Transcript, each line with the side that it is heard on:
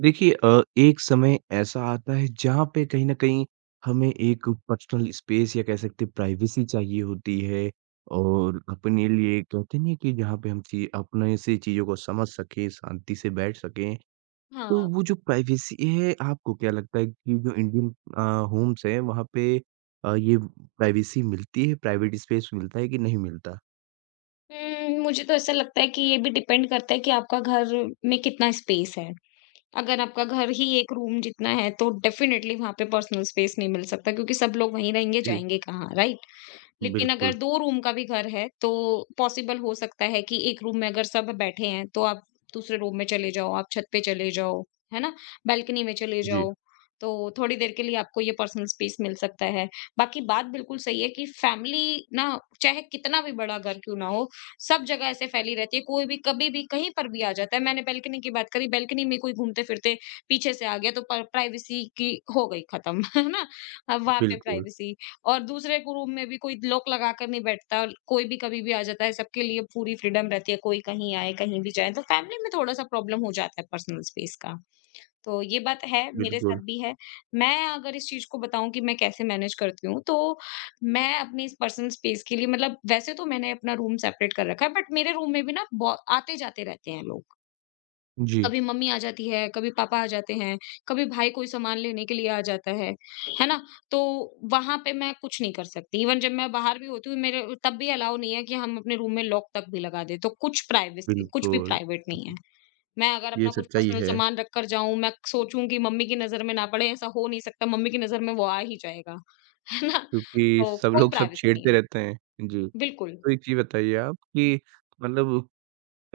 right: देखिए एक समय ऐसा आता है जहाँ पे कहीं न कहीं हमें एक पर्सनल स्पेस या कह सकते हैं प्राइवेसी चाहिए होती है और अपने लिए कहते नहीं है कि जहाँ पे हम ची अपने से चीज़ों को समझ सकें, शांति से बैठ सकें। तो
left: हाँ।
right: वो जो प्राइवेसी है आपको क्या लगता है कि जो इंडियन अ, होम्स हैं वहाँ पे ये प्राइवेसी मिलती है, प्राइवेट स्पेस मिलता है कि नहीं मिलता?
left: मुझे तो ऐसा लगता है कि ये भी डिपेंड करता है कि आपका घर में कितना स्पेस है। अगर आपका घर ही एक रूम जितना है, तो डेफ़िनेटली वहाँ पे पर्सनल स्पेस नहीं मिल सकता क्योंकि सब लोग वहीं रहेंगे,
right: जी,
left: जाएँगे कहाँ, राइट? लेकिन
right: बिल्कुल।
left: अगर 2 रूम का भी घर है, तो पॉसिबल हो सकता है कि एक रूम में अगर सब बैठे हैं, तो आप दूसरे रूम में चले जाओ, आप छत पे चले जाओ, है ना? बालकनी में चले
right: जी,
left: जाओ, तो थोड़ी देर के लिए आपको ये पर्सनल स्पेस मिल सकता है। बाकी बात बिल्कुल सही है कि फैमिली ना चाहे कितना भी बड़ा घर क्यों ना हो, सब जगह ऐसे फैली रहती है, कोई भी कभी भी कहीं पर भी आ जाता है। मैंने बालकनी की बात करी, बालकनी में कोई घूमते-फिरते पीछे से आ गया तो प प्राइवेसी की हो गई खत्म, है ना? अब वहाँ पे
right: बिल्कुल,
left: प्राइवेसी और दूसरे रूम में भी कोई लॉक लगा कर नहीं बैठता, कोई भी कभी भी आ जाता है, सबके लिए पूरी फ्रीडम रहती है, कोई कहीं आए, कहीं भी जाए, तो फैमिली में थोड़ा-सा प्रॉब्लम हो जाता है पर्सनल स्पेस का। तो ये बात है, मेरे साथ
right: बिल्कुल।
left: भी है। मैं अगर इस चीज़ को बताऊँ कि मैं कैसे मैनेज करती हूँ, तो मैं अपनी इस पर्सनल स्पेस के लिए मतलब वैसे तो मैंने अपना रूम सेपरेट कर रखा है, बट मेरे रूम में भी ना बो आते-जाते रहते हैं लोग।
right: जी,
left: कभी मम्मी आ जाती है, कभी पापा आ जाते हैं, कभी भाई कोई सामान लेने के लिए आ जाता है ना? तो वहाँ पे मैं कुछ नहीं कर सकती। इवन जब मैं बाहर भी होती हूँ मेरे तब भी अलाउ नहीं है कि हम अपने रूम में लॉक तक भी लगा दें। तो कुछ प्राइवेसी कुछ भी
right: बिल्कुल।
left: प्राइवेट नहीं
right: जी,
left: है। मैं अगर
right: ये
left: अपना कुछ
right: सच्चाई
left: पर्सनल
right: है।
left: सामान रख कर जाऊँ, मैं सोचूँ कि मम्मी की नज़र में ना पड़े, ऐसा हो नहीं सकता, मम्मी की नज़र में वो आ ही जाएगा, है ना?
right: क्योंकि
left: तो
right: सब
left: कोई
right: लोग सब
left: प्राइवेसी नहीं
right: छेड़ते
left: है।
right: रहते हैं। जी, तो
left: बिल्कुल।
right: एक चीज़ बताइए आप कि मतलब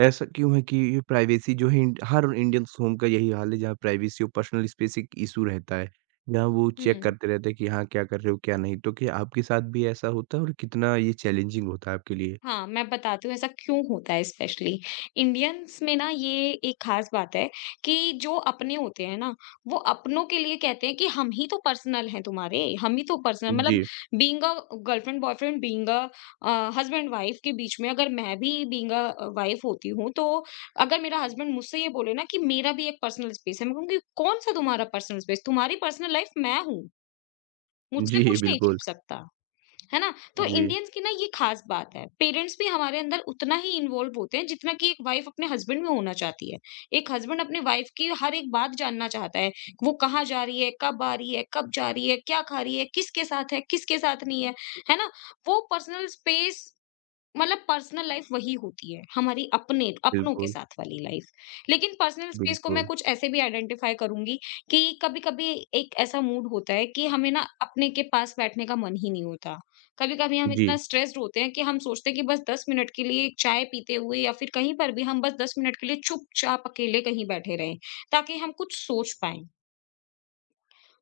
right: ऐसा क्यों है कि ये प्राइवेसी जो है इंड हर इंडियंस होम का यही हाल है जहाँ प्राइवेसी और पर्सनल स्पेस एक इश्यू रहता है। जहाँ वो चेक
left: हुँ।
right: करते रहते हैं कि हाँ, क्या कर रहे हो, क्या नहीं। तो क्या आपके साथ भी ऐसा होता है और कितना ये चैलेंजिंग होता है आपके लिए?
left: हाँ, मैं बताती हूँ ऐसा क्यों होता है स्पेशली। इंडियंस में ना ये एक ख़ास बात है कि जो अपने होते हैं ना, वो अपनों के लिए कहते हैं कि हम ही तो पर्सनल हैं तुम्हारे, हम ही तो पर्सनल मतलब
right: जी।
left: Being a girlfriend boyfriend, being a husband wife के बीच में अगर मैं भी बीइंग अ वाइफ होती हूँ, तो अगर मेरा हस्बैंड मुझसे ये बोले ना कि मेरा भी एक पर्सनल स्पेस है, मैं कहूँगी कौन-सा तुम्हारा पर्सनल स्पेस? तुम्हारी पर्सनल लाइफ़ मैं हूँ, मुझसे
right: जी,
left: कुछ नहीं
right: बिल्कुल।
left: छिप सकता। है ना? तो
right: जी,
left: इंडियंस की ना ये खास बात है। पेरेंट्स भी हमारे अंदर उतना ही इन्वॉल्व होते हैं जितना कि एक वाइफ अपने हस्बैंड में होना चाहती है। एक हस्बैंड अपने वाइफ की हर एक बात जानना चाहता है। वो कहाँ जा रही है, कब आ रही है, कब जा रही है, क्या खा रही है, किसके साथ नहीं है। है ना? वो पर्सनल स्पेस मतलब पर्सनल लाइफ वही होती है, हमारी अपने अपनों के
right: बिल्कुल,
left: साथ वाली लाइफ। लेकिन पर्सनल स्पेस को मैं
right: बिल्कुल।
left: कुछ ऐसे भी आइडेंटिफ़ाई करूँगी कि कभी-कभी एक ऐसा मूड होता है कि हमें ना अपने के पास बैठने का मन ही नहीं होता। कभी-कभी हम
right: जी,
left: इतना स्ट्रेस्ड होते हैं कि हम सोचते हैं कि बस 10 मिनट के लिए एक चाय पीते हुए या फिर कहीं पर भी हम बस 10 मिनट के लिए चुपचाप अकेले कहीं बैठे रहें, ताकि हम कुछ सोच पाएँ।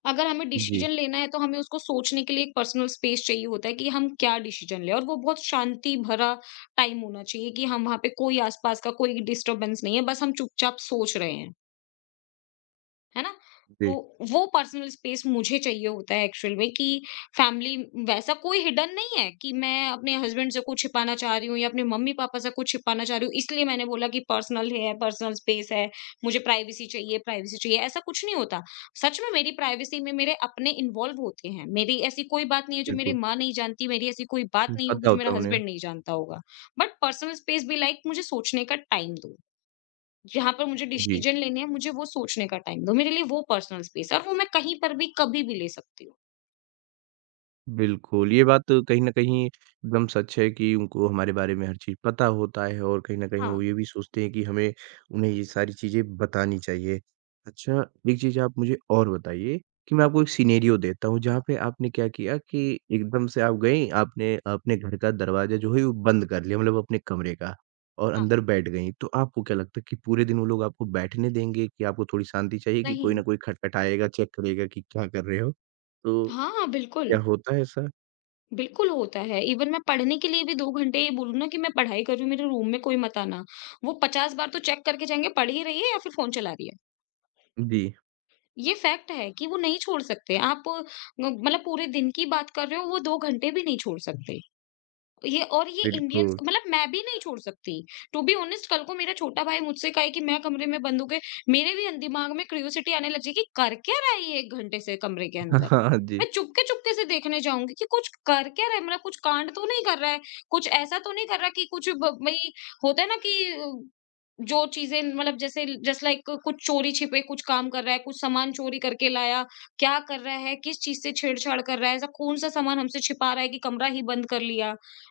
left: अगर हमें
right: जी,
left: डिसीजन लेना है तो हमें उसको सोचने के लिए एक पर्सनल स्पेस चाहिए होता है कि हम क्या डिसीजन लें और वो बहुत शांति भरा टाइम होना चाहिए कि हम वहां पे कोई आसपास का कोई डिस्टरबेंस नहीं है बस हम चुपचाप सोच रहे हैं, है ना? तो
right: जी,
left: वो पर्सनल स्पेस मुझे चाहिए होता है एक्चुअल में कि फैमिली वैसा कोई हिडन नहीं है कि मैं अपने हस्बैंड से कुछ छिपाना चाह रही हूँ या अपने मम्मी पापा से कुछ छिपाना चाह रही हूँ, इसलिए मैंने बोला कि पर्सनल है, पर्सनल स्पेस है, मुझे प्राइवेसी चाहिए, प्राइवेसी चाहिए, ऐसा कुछ नहीं होता। सच में मेरी प्राइवेसी में मेरे अपने इन्वॉल्व होते हैं, मेरी ऐसी कोई बात नहीं है जो मेरी
right: बिल्कुल।
left: माँ नहीं जानती, मेरी ऐसी कोई बात
right: हुँ,
left: नहीं होगी
right: पता
left: जो
right: होता
left: मेरा
right: है उन्हें।
left: हस्बैंड नहीं जानता होगा। बट पर्सनल स्पेस भी लाइक मुझे सोचने का टाइम दो, जहाँ पर मुझे
right: जी।
left: डिसीजन लेने हैं, मुझे वो सोचने का टाइम दो। मेरे लिए वो पर्सनल स्पेस है और वो मैं कहीं पर भी, कभी भी ले सकती हूँ।
right: बिल्कुल, ये बात तो कहीं न कहीं एकदम सच है कि उनको हमारे बारे में हर चीज़ पता होता है और कहीं न कहीं
left: हाँ,
right: वो ये भी सोचते हैं कि हमें उन्हें ये सारी चीज़ें बतानी चाहिए। अच्छा, एक चीज़ आप मुझे और बताइए कि मैं आपको एक सिनेरियो देता हूँ जहाँ पे आपने क्या किया कि एकदम से आप गईं, आपने अपने घर का दरवाज़ा जो है वो बंद कर लिया मतलब अपने कमरे का और
left: हाँ,
right: अंदर बैठ गईं। तो आपको क्या लगता है कि पूरे दिन वो लोग आपको बैठने देंगे कि आपको थोड़ी शांति चाहिए कि कोई न
left: नहीं।
right: कोई खटखटाएगा, चेक करेगा कि क्या कर रहे हो? तो
left: हाँ, बिल्कुल।
right: क्या होता है ऐसा?
left: बिल्कुल होता है। इवन मैं पढ़ने के लिए भी 2 घंटे ये बोलूँ ना कि मैं पढ़ाई कर रही हूँ, मेरे रूम में कोई मत आना। वो 50 बार तो चेक करके जाएँगे, पढ़ ही रही है या फिर फ़ोन चला रही है।
right: जी,
left: ये फैक्ट है कि वो नहीं छोड़ सकते। आप म मतलब पूरे दिन की बात कर रहे हो, वो 2 घंटे भी नहीं छोड़ सकते। ये और ये इंडियंस
right: बिल्कुल।
left: मतलब मैं भी नहीं छोड़ सकती। टू बी ऑनेस्ट कल को मेरा छोटा भाई मुझसे कहे कि मैं कमरे में बंद हो के मेरे भी दिमाग में क्यूरियोसिटी आने लग जाएगी, कर क्या रहा है ये 1 घंटे से कमरे के
right: हाँ,
left: अंदर?
right: हाँ, जी।
left: मैं चुपके-चुपके से देखने जाऊँगी कि कुछ कर क्या रहा है? मतलब कुछ कांड तो नहीं कर रहा है, कुछ ऐसा तो नहीं कर रहा कि कुछ ब भई होता है ना कि जो चीज़ें मतलब जैसे जस्ट लाइक कुछ चोरी छिपे कुछ काम कर रहा है, कुछ सामान चोरी करके लाया, क्या कर रहा है, किस चीज़ से छेड़छाड़ कर रहा है, ऐसा कौन-सा सामान हमसे छिपा रहा है कि कमरा ही बंद कर लिया।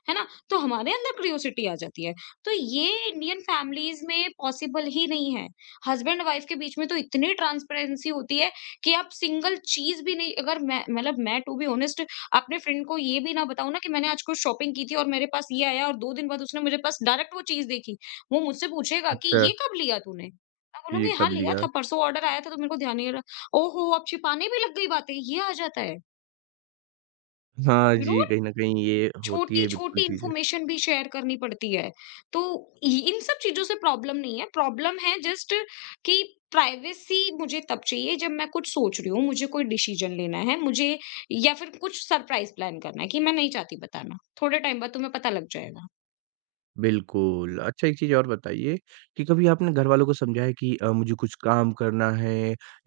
left: है ना? तो हमारे अंदर क्यूरियोसिटी आ जाती है। तो ये इंडियन फैमिलीज़ में पॉसिबल ही नहीं है। हस्बैंड वाइफ के बीच में तो इतनी ट्रांसपेरेंसी होती है कि आप सिंगल चीज़ भी नहीं, अगर मैं मतलब मैं टू बी ऑनेस्ट अपने फ्रेंड को ये भी ना बताऊँ ना कि मैंने आज कुछ शॉपिंग की थी और मेरे पास ये आया और 2 दिन बाद उसने मेरे पास डायरेक्ट वो चीज़ देखी। वो मुझसे पूछेगा कि
right: अच्छा,
left: ये कब लिया तूने? मैं
right: ये
left: बोलूँगी हाँ,
right: कब
left: लिया
right: लिया?
left: था, परसों ऑर्डर आया था तो मेरे को ध्यान नहीं रहा। ओहो! अब छिपाने भी लग गई बातें, ये आ जाता है।
right: हाँ
left: यू नो
right: जी, कहीं न कहीं ये होती है बिल्कुल
left: छोटी-छोटी
right: चीज़ें।
left: इन्फॉर्मेशन भी शेयर करनी पड़ती है। तो इ इन सब चीज़ों से प्रॉब्लम नहीं है, प्रॉब्लम है जस्ट कि प्राइवेसी मुझे तब चाहिए जब मैं कुछ सोच रही हूँ, मुझे कोई डिसीजन लेना है, मुझे या फिर कुछ सरप्राइज़ प्लान करना है कि मैं नहीं चाहती बताना, थोड़े टाइम बाद तुम्हें पता लग जाएगा।
right: बिल्कुल। अच्छा एक चीज़ और बताइए कि कभी आपने घरवालों को समझाया है कि मुझे कुछ काम करना है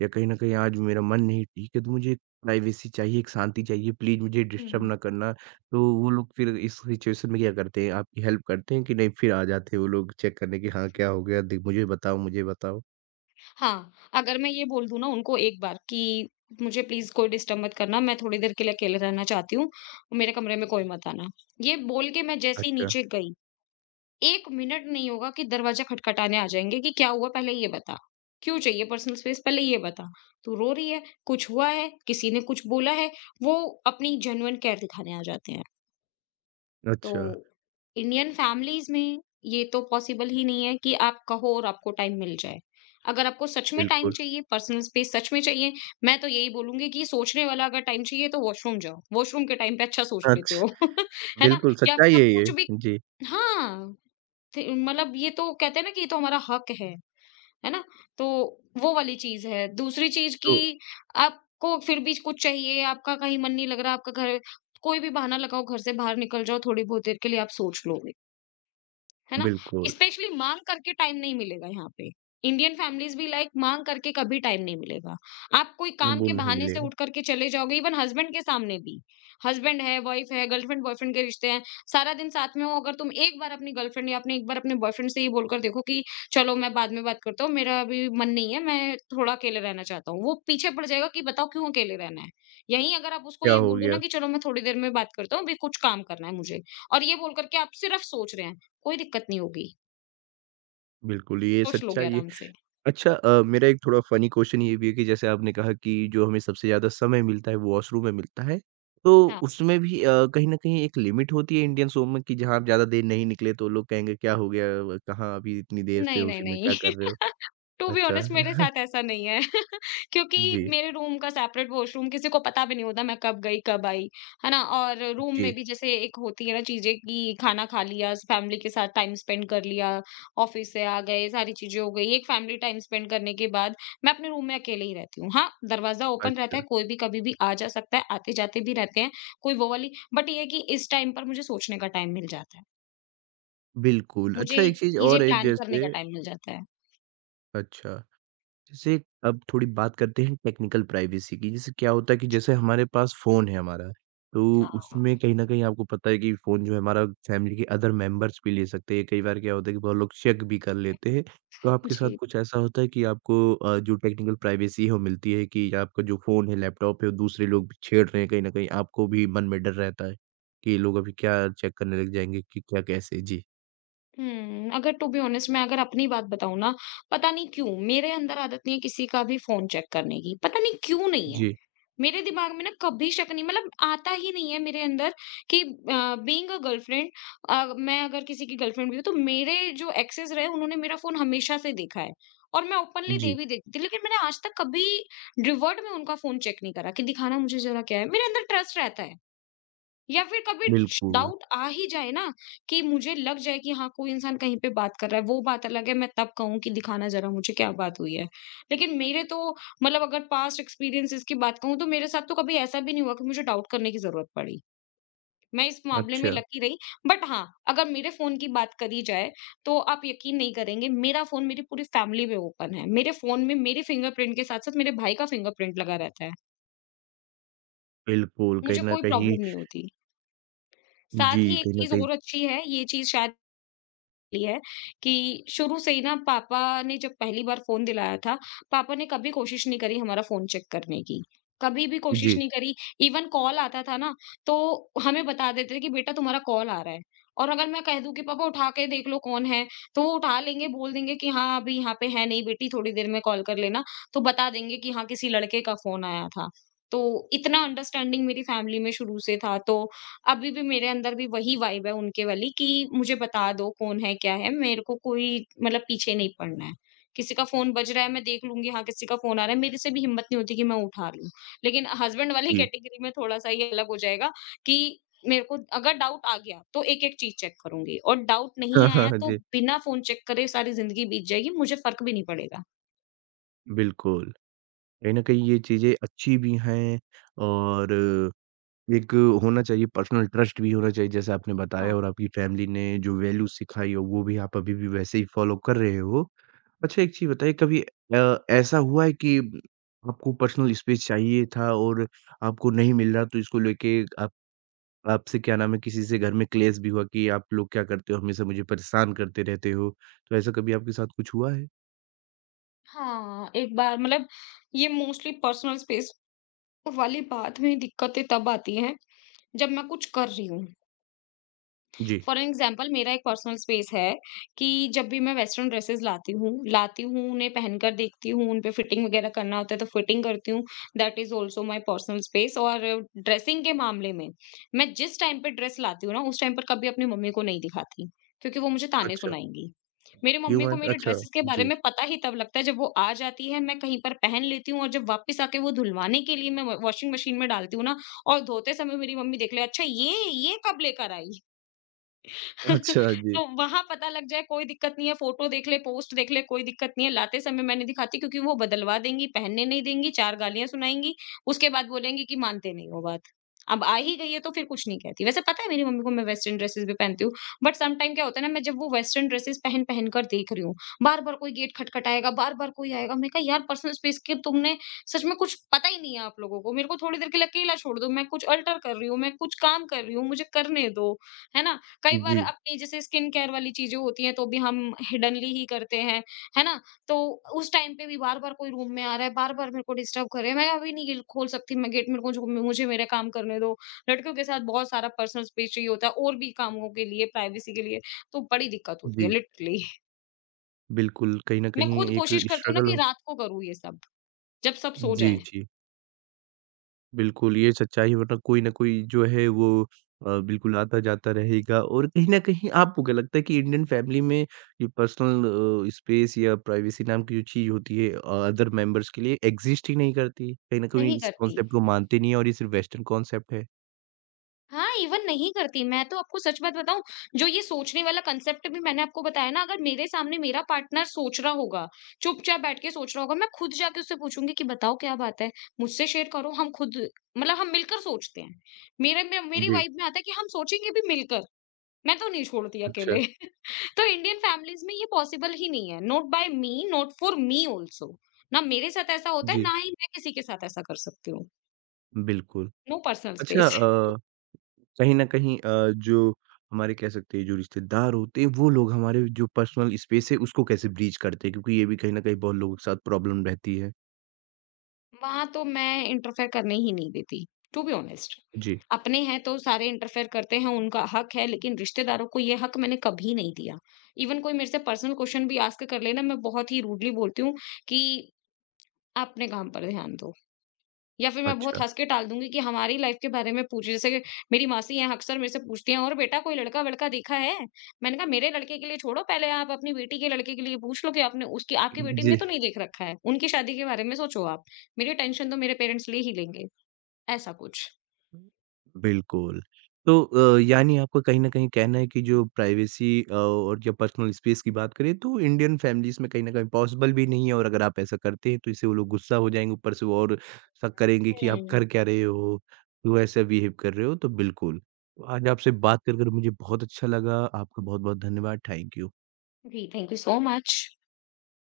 right: या कहीं न कहीं आज मेरा मन नहीं ठीक है, तो मुझे प्राइवेसी चाहिए, एक शांति चाहिए, प्लीज़ मुझे डिस्टर्ब
left: हुँ।
right: ना करना। तो वो लोग फिर इस सिचुएशन में क्या करते हैं? आपकी हेल्प करते हैं कि नहीं फिर आ जाते हैं वो लोग चेक करने कि हाँ, क्या हो गया? दि मुझे बताओ, मुझे बताओ?
left: हाँ, अगर मैं ये बोल दूँ ना उनको एक बार कि मुझे प्लीज़ कोई डिस्टर्ब मत करना, मैं थोड़ी देर के लिए अकेले रहना चाहती हूँ, मेरे कमरे में कोई मत आना। ये बोल के मैं जैसे ही
right: अच्छा,
left: नीचे गई, 1 मिनट नहीं होगा कि दरवाजा खटखटाने आ जाएँगे कि क्या हुआ पहले ये बता? क्यों चाहिए पर्सनल स्पेस पहले ये बता? तू रो रही है, कुछ हुआ है, किसी ने कुछ बोला है, वो अपनी जेन्युइन केयर दिखाने आ जाते हैं। तो
right: अच्छा,
left: इंडियन फैमिलीज़ में ये तो पॉसिबल ही नहीं है कि आप कहो और आपको टाइम मिल जाए। अगर आपको सच में टाइम
right: बिल्कुल।
left: चाहिए, पर्सनल स्पेस सच में चाहिए, मैं तो यही बोलूँगी कि सोचने वाला अगर टाइम चाहिए तो वॉशरूम जाओ। वॉशरूम के टाइम पे अच्छा सोच लेते
right: अच्छ
left: हो। है ना?
right: बिल्कुल,
left: या
right: सच्चाई
left: फिर आप
right: है ये।
left: कुछ भी
right: जी,
left: हाँ। थ मतलब ये तो कहते हैं ना कि ये तो हमारा हक है ना? तो वो वाली चीज़ है। दूसरी चीज़ कि
right: तो
left: आपको फिर भी कुछ चाहिए, आपका कहीं मन नहीं लग रहा, आपका घर कोई भी बहाना लगाओ, घर से बाहर निकल जाओ, थोड़ी बहुत देर के लिए आप सोच लो। है ना?
right: बिल्कुल,
left: स्पेशली माँग करके टाइम नहीं मिलेगा यहाँ पे। इंडियन फैमिलीज़ भी लाइक माँग करके कभी टाइम नहीं मिलेगा। आप कोई काम
right: वो
left: के
right: नहीं
left: बहाने से
right: मिलेगा।
left: उठ कर के चले जाओगे इवन हस्बैंड के सामने भी। हस्बैंड है, वाइफ है, गर्लफ्रेंड बॉयफ्रेंड के रिश्ते हैं। सारा दिन साथ में हो, अगर तुम एक बार अपनी गर्लफ्रेंड या अपने एक बार अपने बॉयफ्रेंड से ये बोलकर देखो कि चलो मैं बाद में बात करता हूँ, मेरा अभी मन नहीं है, मैं थोड़ा अकेले रहना चाहता हूँ। वो पीछे पड़ जाएगा कि बताओ क्यों अकेले रहना है? यहीं अगर आप उसको
right: क्या
left: ये
right: हो
left: बोल दो
right: गया?
left: ना कि चलो मैं थोड़ी देर में बात करता हूँ, अभी कुछ काम करना है मुझे और ये बोल कर के आप सिर्फ सोच रहे हैं। कोई दिक्कत नहीं होगी,
right: बिल्कुल, ये
left: सोच लोगे
right: सच्चाई है।
left: आराम से।
right: अच्छा मेरा एक थोड़ा फ़नी क्वेश्चन ये भी है कि जैसे आपने कहा कि जो हमें सबसे ज़्यादा समय मिलता है, वो वॉशरूम में मिलता है। तो
left: हाँ,
right: उसमें भी कहीं न कहीं एक लिमिट होती है इंडियन शो में कि जहाँ आप ज़्यादा देर नहीं निकले, तो लोग कहेंगे, "क्या हो गया? व कहाँ अभी इतनी देर से
left: नहीं, नहीं,
right: उसी में
left: नहीं।
right: क्या कर रहे हो?"
left: टू बी
right: अच्छा।
left: ऑनेस्ट मेरे साथ ऐसा नहीं है। क्योंकि
right: जी,
left: मेरे रूम का सेपरेट वॉशरूम किसी को पता भी नहीं होता मैं कब गई, कब आई, है ना? और रूम में
right: जी,
left: भी जैसे एक होती है ना चीज़ें कि खाना खा लिया, फैमिली के साथ टाइम स्पेंड कर लिया, ऑफ़िस से आ गए, सारी चीज़ें हो गई। एक फैमिली टाइम स्पेंड करने के बाद मैं अपने रूम में अकेले ही रहती हूँ। हाँ, दरवाज़ा ओपन रहता
right: अच्छा।
left: है, कोई भी कभी भी आ जा सकता है, आते-जाते भी रहते हैं, कोई वो वाली बट ये है कि इस टाइम पर मुझे सोचने का टाइम मिल जाता है।
right: बिल्कुल।
left: मुझे
right: अच्छा, एक चीज़ और
left: चीज़ें
right: है
left: प्लान करने का
right: जैसे
left: टाइम मिल जाता है।
right: अच्छा। जैसे अब थोड़ी बात करते हैं टेक्निकल प्राइवेसी की। जैसे क्या होता है कि
left: जी,
right: जैसे हमारे पास फ़ोन है हमारा, तो
left: हाँ, हाँ।
right: उसमें कहीं न कहीं आपको पता है कि फ़ोन जो है हमारा फैमिली के अदर मेंबर्स भी ले सकते हैं। कई बार क्या होता है कि बहुत लोग चेक भी कर लेते हैं। तो आपके साथ
left: जी।
right: कुछ ऐसा होता है कि आपको जो टेक्निकल प्राइवेसी है वो मिलती है कि आपका जो फ़ोन है, लैपटॉप है, वो दूसरे लोग भी छेड़ रहे हैं कहीं न कहीं आपको भी मन में डर रहता है कि ये लोग अभी क्या चेक करने लग जाएँगे कि क्या कैसे? जी।
left: अगर टू बी ऑनेस्ट मैं अगर अपनी बात बताऊँ ना, पता नहीं क्यों मेरे अंदर आदत नहीं है किसी का भी फ़ोन चेक करने की, पता नहीं क्यों नहीं है।
right: जी,
left: मेरे दिमाग में ना कभी शक नहीं, मतलब आता ही नहीं है मेरे अंदर कि बीइंग अ गर्लफ्रेंड मैं अगर किसी की गर्लफ्रेंड भी हूँ, तो मेरे जो एक्सेस रहे, उन्होंने मेरा फ़ोन हमेशा से देखा है और मैं ओपनली दे
right: जी,
left: भी देती थी। लेकिन मैंने आज तक कभी रिवर्ट में उनका फ़ोन चेक नहीं करा कि दिखाना मुझे ज़रा क्या है, मेरे अंदर ट्रस्ट रहता है। या फिर कभी
right: बिल्कुल।
left: डाउट आ ही जाए ना, कि मुझे लग जाए कि हाँ, कोई इंसान कहीं पे बात कर रहा है, वो बात अलग है, मैं तब कहूँ कि दिखाना जरा मुझे क्या बात हुई है। लेकिन मेरे तो, मतलब, अगर पास्ट एक्सपीरियंसेस की बात कहूँ तो मेरे साथ तो कभी ऐसा भी नहीं हुआ कि मुझे डाउट करने की जरूरत पड़ी। मैं इस मामले में
right: अच्छा,
left: लकी रही। बट हाँ, अगर मेरे फोन की बात करी जाए, तो आप यकीन नहीं करेंगे, मेरा फोन मेरी पूरी फैमिली में ओपन है। मेरे फोन में मेरी फिंगरप्रिंट के साथ साथ मेरे भाई का फिंगरप्रिंट लगा रहता है।
right: बिल्कुल, कहीं
left: मुझे
right: न
left: कोई
right: कहीं
left: प्रॉब्लम नहीं होती।
right: जी,
left: साथ ही एक
right: कहीं न
left: चीज
right: कहीं
left: और अच्छी है, ये चीज शायद लिए है कि शुरू से ही ना, पापा ने जब पहली बार फ़ोन दिलाया था, पापा ने कभी कोशिश नहीं करी हमारा फ़ोन चेक करने की। कभी भी कोशिश
right: जी,
left: नहीं करी। इवन कॉल आता था ना, तो हमें बता देते थे कि बेटा, तुम्हारा कॉल आ रहा है, और अगर मैं कह दूँ कि पापा उठा के देख लो कौन है, तो वो उठा लेंगे, बोल देंगे कि हाँ, अभी यहाँ पे है नहीं बेटी, थोड़ी देर में कॉल कर लेना। तो बता देंगे कि हाँ, किसी लड़के का फ़ोन आया था। तो इतना अंडरस्टैंडिंग मेरी फैमिली में शुरू से था, तो अभी भी मेरे अंदर भी वही वाइब है उनके वाली कि मुझे बता दो कौन है, क्या है, मेरे को कोई मतलब पीछे नहीं पड़ना है। किसी का फ़ोन बज रहा है, मैं देख लूँगी, हाँ, किसी का फ़ोन आ रहा है, मेरे से भी हिम्मत नहीं होती कि मैं उठा लूँ। लेकिन हस्बैंड वाली
right: जी।
left: कैटेगरी में थोड़ा-सा ये अलग हो जाएगा, कि मेरे को अगर डाउट आ गया, तो एक-एक चीज़ चेक करूँगी, और डाउट
right: हाँ,
left: नहीं
right: हाँ,
left: आया
right: हाँ,
left: तो
right: जी,
left: बिना फ़ोन चेक करे सारी ज़िंदगी बीत जाएगी, मुझे फ़र्क भी नहीं पड़ेगा।
right: बिल्कुल। कहीं न कहीं ये चीज़ें अच्छी भी हैं और एक होना चाहिए पर्सनल ट्रस्ट भी होना चाहिए जैसे आपने बताया
left: हाँ।
right: और आपकी फैमिली ने जो वैल्यू सिखाई हो वो भी आप अभी भी वैसे ही फ़ॉलो कर रहे हो। अच्छा एक चीज़ बताइए कभी ऐसा हुआ है कि आपको पर्सनल स्पेस चाहिए था और आपको नहीं मिल रहा तो इसको लेके आप आपसे क्या नाम है किसी से घर में क्लेश भी हुआ कि आप लोग क्या करते हो हमेशा मुझे परेशान करते रहते हो? तो ऐसा कभी आपके साथ कुछ हुआ है?
left: हाँ, एक बार, मतलब, ये मोस्टली पर्सनल स्पेस वाली बात में दिक्कतें तब आती हैं जब मैं कुछ कर रही हूँ।
right: जी।
left: फॉर एग्जांपल, मेरा एक पर्सनल स्पेस है कि जब भी मैं वेस्टर्न ड्रेसेस लाती हूँ, उन्हें पहनकर देखती हूँ, उन पे फिटिंग वगैरह करना होता है तो फिटिंग करती हूँ, that is also my personal space. और ड्रेसिंग के मामले में, मैं जिस टाइम पे ड्रेस लाती हूँ ना, उस टाइम पर कभी अपनी मम्मी को नहीं दिखाती, क्योंकि वो मुझे ताने
right: अच्छा,
left: सुनाएँगी। मेरी मम्मी को
right: ह्यूमन
left: मेरे
right: अच्छा,
left: ड्रेसेस के बारे
right: जी।
left: में पता ही तब लगता है जब वो आ जाती है, मैं कहीं पर पहन लेती हूँ और जब वापस आके वो धुलवाने के लिए मैं व वॉशिंग मशीन में डालती हूँ ना, और धोते समय मेरी मम्मी देख ले, "अच्छा, ये कब लेकर आई?"
right: अच्छा, जी।
left: तो वहाँ पता लग जाए, कोई दिक्कत नहीं है, फोटो देख ले, पोस्ट देख ले, कोई दिक्कत नहीं है। लाते समय मैं नहीं दिखाती, क्योंकि वो बदलवा देंगी, पहनने नहीं देंगी, 4 गालियाँ सुनाएँगी, उसके बाद बोलेंगी कि मानते नहीं हो बात। अब आ ही गई है तो फिर कुछ नहीं कहती। वैसे पता है मेरी मम्मी को, मैं वेस्टर्न ड्रेसेस भी पहनती हूँ, बट सम टाइम क्या होता है ना, मैं जब वो वेस्टर्न ड्रेसेस पहन पहन कर देख रही हूँ, बार-बार कोई गेट खटखटाएगा, बार-बार कोई आएगा। मैंने कहा, यार, पर्सनल स्पेस के तुमने सच में कुछ पता ही नहीं है आप लोगों को। मेरे को थोड़ी देर के लिए अकेला छोड़ दो, मैं कुछ अल्टर कर रही हूँ, मैं कुछ काम कर रही हूँ, मुझे करने दो, है ना? कई बार
right: जी,
left: अपनी जैसे स्किन केयर वाली चीज़ें होती हैं, तो भी हम हिडनली ही करते हैं, है ना? तो उस टाइम पे भी बार-बार कोई रूम में आ रहा है, बार-बार मेरे को डिस्टर्ब कर रहे हैं, मैं अभी नहीं गिल खोल सकती, मैं गेट, मेरे को जो मुझे मेरा काम करने दो। लड़कियों के साथ बहुत सारा पर्सनल स्पेस चाहिए होता है, और भी कामों के लिए, प्राइवेसी के लिए, तो बड़ी दिक्कत होती है
right: जी।
left: लिटरली।
right: बिल्कुल, कहीं न
left: मैं
right: कहीं
left: खुद
right: एक
left: कोशिश करती हूँ ना
right: स्ट्रगल
left: कि
right: होत
left: रात को करूँ ये सब, जब सब सो
right: जी,
left: जाएँ।
right: जी। बिल्कुल, ये सच्चाई है वरना कोई ना कोई जो है वो बिल्कुल आता-जाता रहेगा और कहीं न कहीं आपको क्या लगता है कि इंडियन फैमिली में ये पर्सनल स्पेस या प्राइवेसी नाम की जो चीज़ होती है अदर मेंबर्स के लिए एग्ज़िस्ट ही नहीं करती? कहीं न कहीं
left: नहीं
right: इस
left: करती।
right: कॉन्सेप्ट को मानते नहीं हैं और ये सिर्फ़ वेस्टर्न कॉन्सेप्ट है।
left: हाँ, इवन नहीं करती। मैं तो आपको सच बात बताऊँ, जो ये सोचने वाला कांसेप्ट भी मैंने आपको बताया ना, अगर मेरे सामने मेरा पार्टनर सोच रहा होगा, चुपचाप बैठ के सोच रहा होगा, मैं खुद जाके उससे पूछूँगी कि बताओ क्या बात है? मुझसे शेयर करो, हम खुद, मतलब, हम मिलकर सोचते हैं। मेरे में मेरी
right: जी,
left: वाइब में आता है कि हम सोचेंगे भी मिलकर, मैं तो नहीं छोड़ती
right: अच्छा।
left: अकेले। तो इंडियन फैमिलीज़ में ये पॉसिबल ही नहीं है। Not by me, not for me also. ना मेरे साथ ऐसा होता है,
right: जी,
left: ना ही मैं किसी के साथ ऐसा कर सकती हूँ।
right: बिल्कुल।
left: नो पर्सनल
right: अच्छा
left: स्पेस।
right: अ कहीं न कहीं जो हमारे कह सकते हैं जो रिश्तेदार होते हैं वो लोग हमारे जो पर्सनल स्पेस है उसको कैसे ब्रीच करते हैं? क्योंकि ये भी कहीं न कहीं बहुत लोगों के साथ प्रॉब्लम रहती है।
left: वहाँ तो मैं इंटरफेयर करने ही नहीं देती, टू बी ऑनेस्ट।
right: जी,
left: अपने हैं तो सारे इंटरफेयर करते हैं, उनका हक है, लेकिन रिश्तेदारों को ये हक मैंने कभी नहीं दिया। इवन कोई मेरे से पर्सनल क्वेश्चन भी आस्क कर ले ना, मैं बहुत ही रूडली बोलती हूँ कि, "आप अपने काम पर ध्यान दो।" या फिर मैं बहुत
right: अच्छा।
left: हँस के टाल दूँगी कि हमारी लाइफ के बारे में पूछे। जैसे कि मेरी मासी हैं, अक्सर मेरे से पूछती हैं, "और बेटा, कोई लड़का-वड़का देखा है?" मैंने कहा, "मेरे लड़के के लिए छोड़ो, पहले आप अपनी बेटी के लड़के के लिए पूछ लो, कि आपने उसकी आपकी बेटी
right: जी।
left: ने तो नहीं देख रखा है। उनकी शादी के बारे में सोचो आप। मेरी टेंशन तो मेरे पेरेंट्स ले ही लेंगे।" ऐसा कुछ।
right: बिल्कुल। तो यानी आपका कहीं न कहीं कहना है कि जो प्राइवेसी और या पर्सनल स्पेस की बात करें तो इंडियन फ़ैमिलीज़ में कहीं न कहीं पॉसिबल भी नहीं है और अगर आप ऐसा करते हैं तो इससे वो लोग गुस्सा हो जाएँगे, ऊपर से वो और शक करेंगे कि आप
left: हुँ।
right: कर क्या रहे हो? क्यों ऐसा बिहेव कर रहे हो? तो बिल्कुल, आज आपसे बात कर मुझे बहुत अच्छा लगा। आपका बहुत-बहुत धन्यवाद। Thank you.
left: जी, थैंक यू सो मच।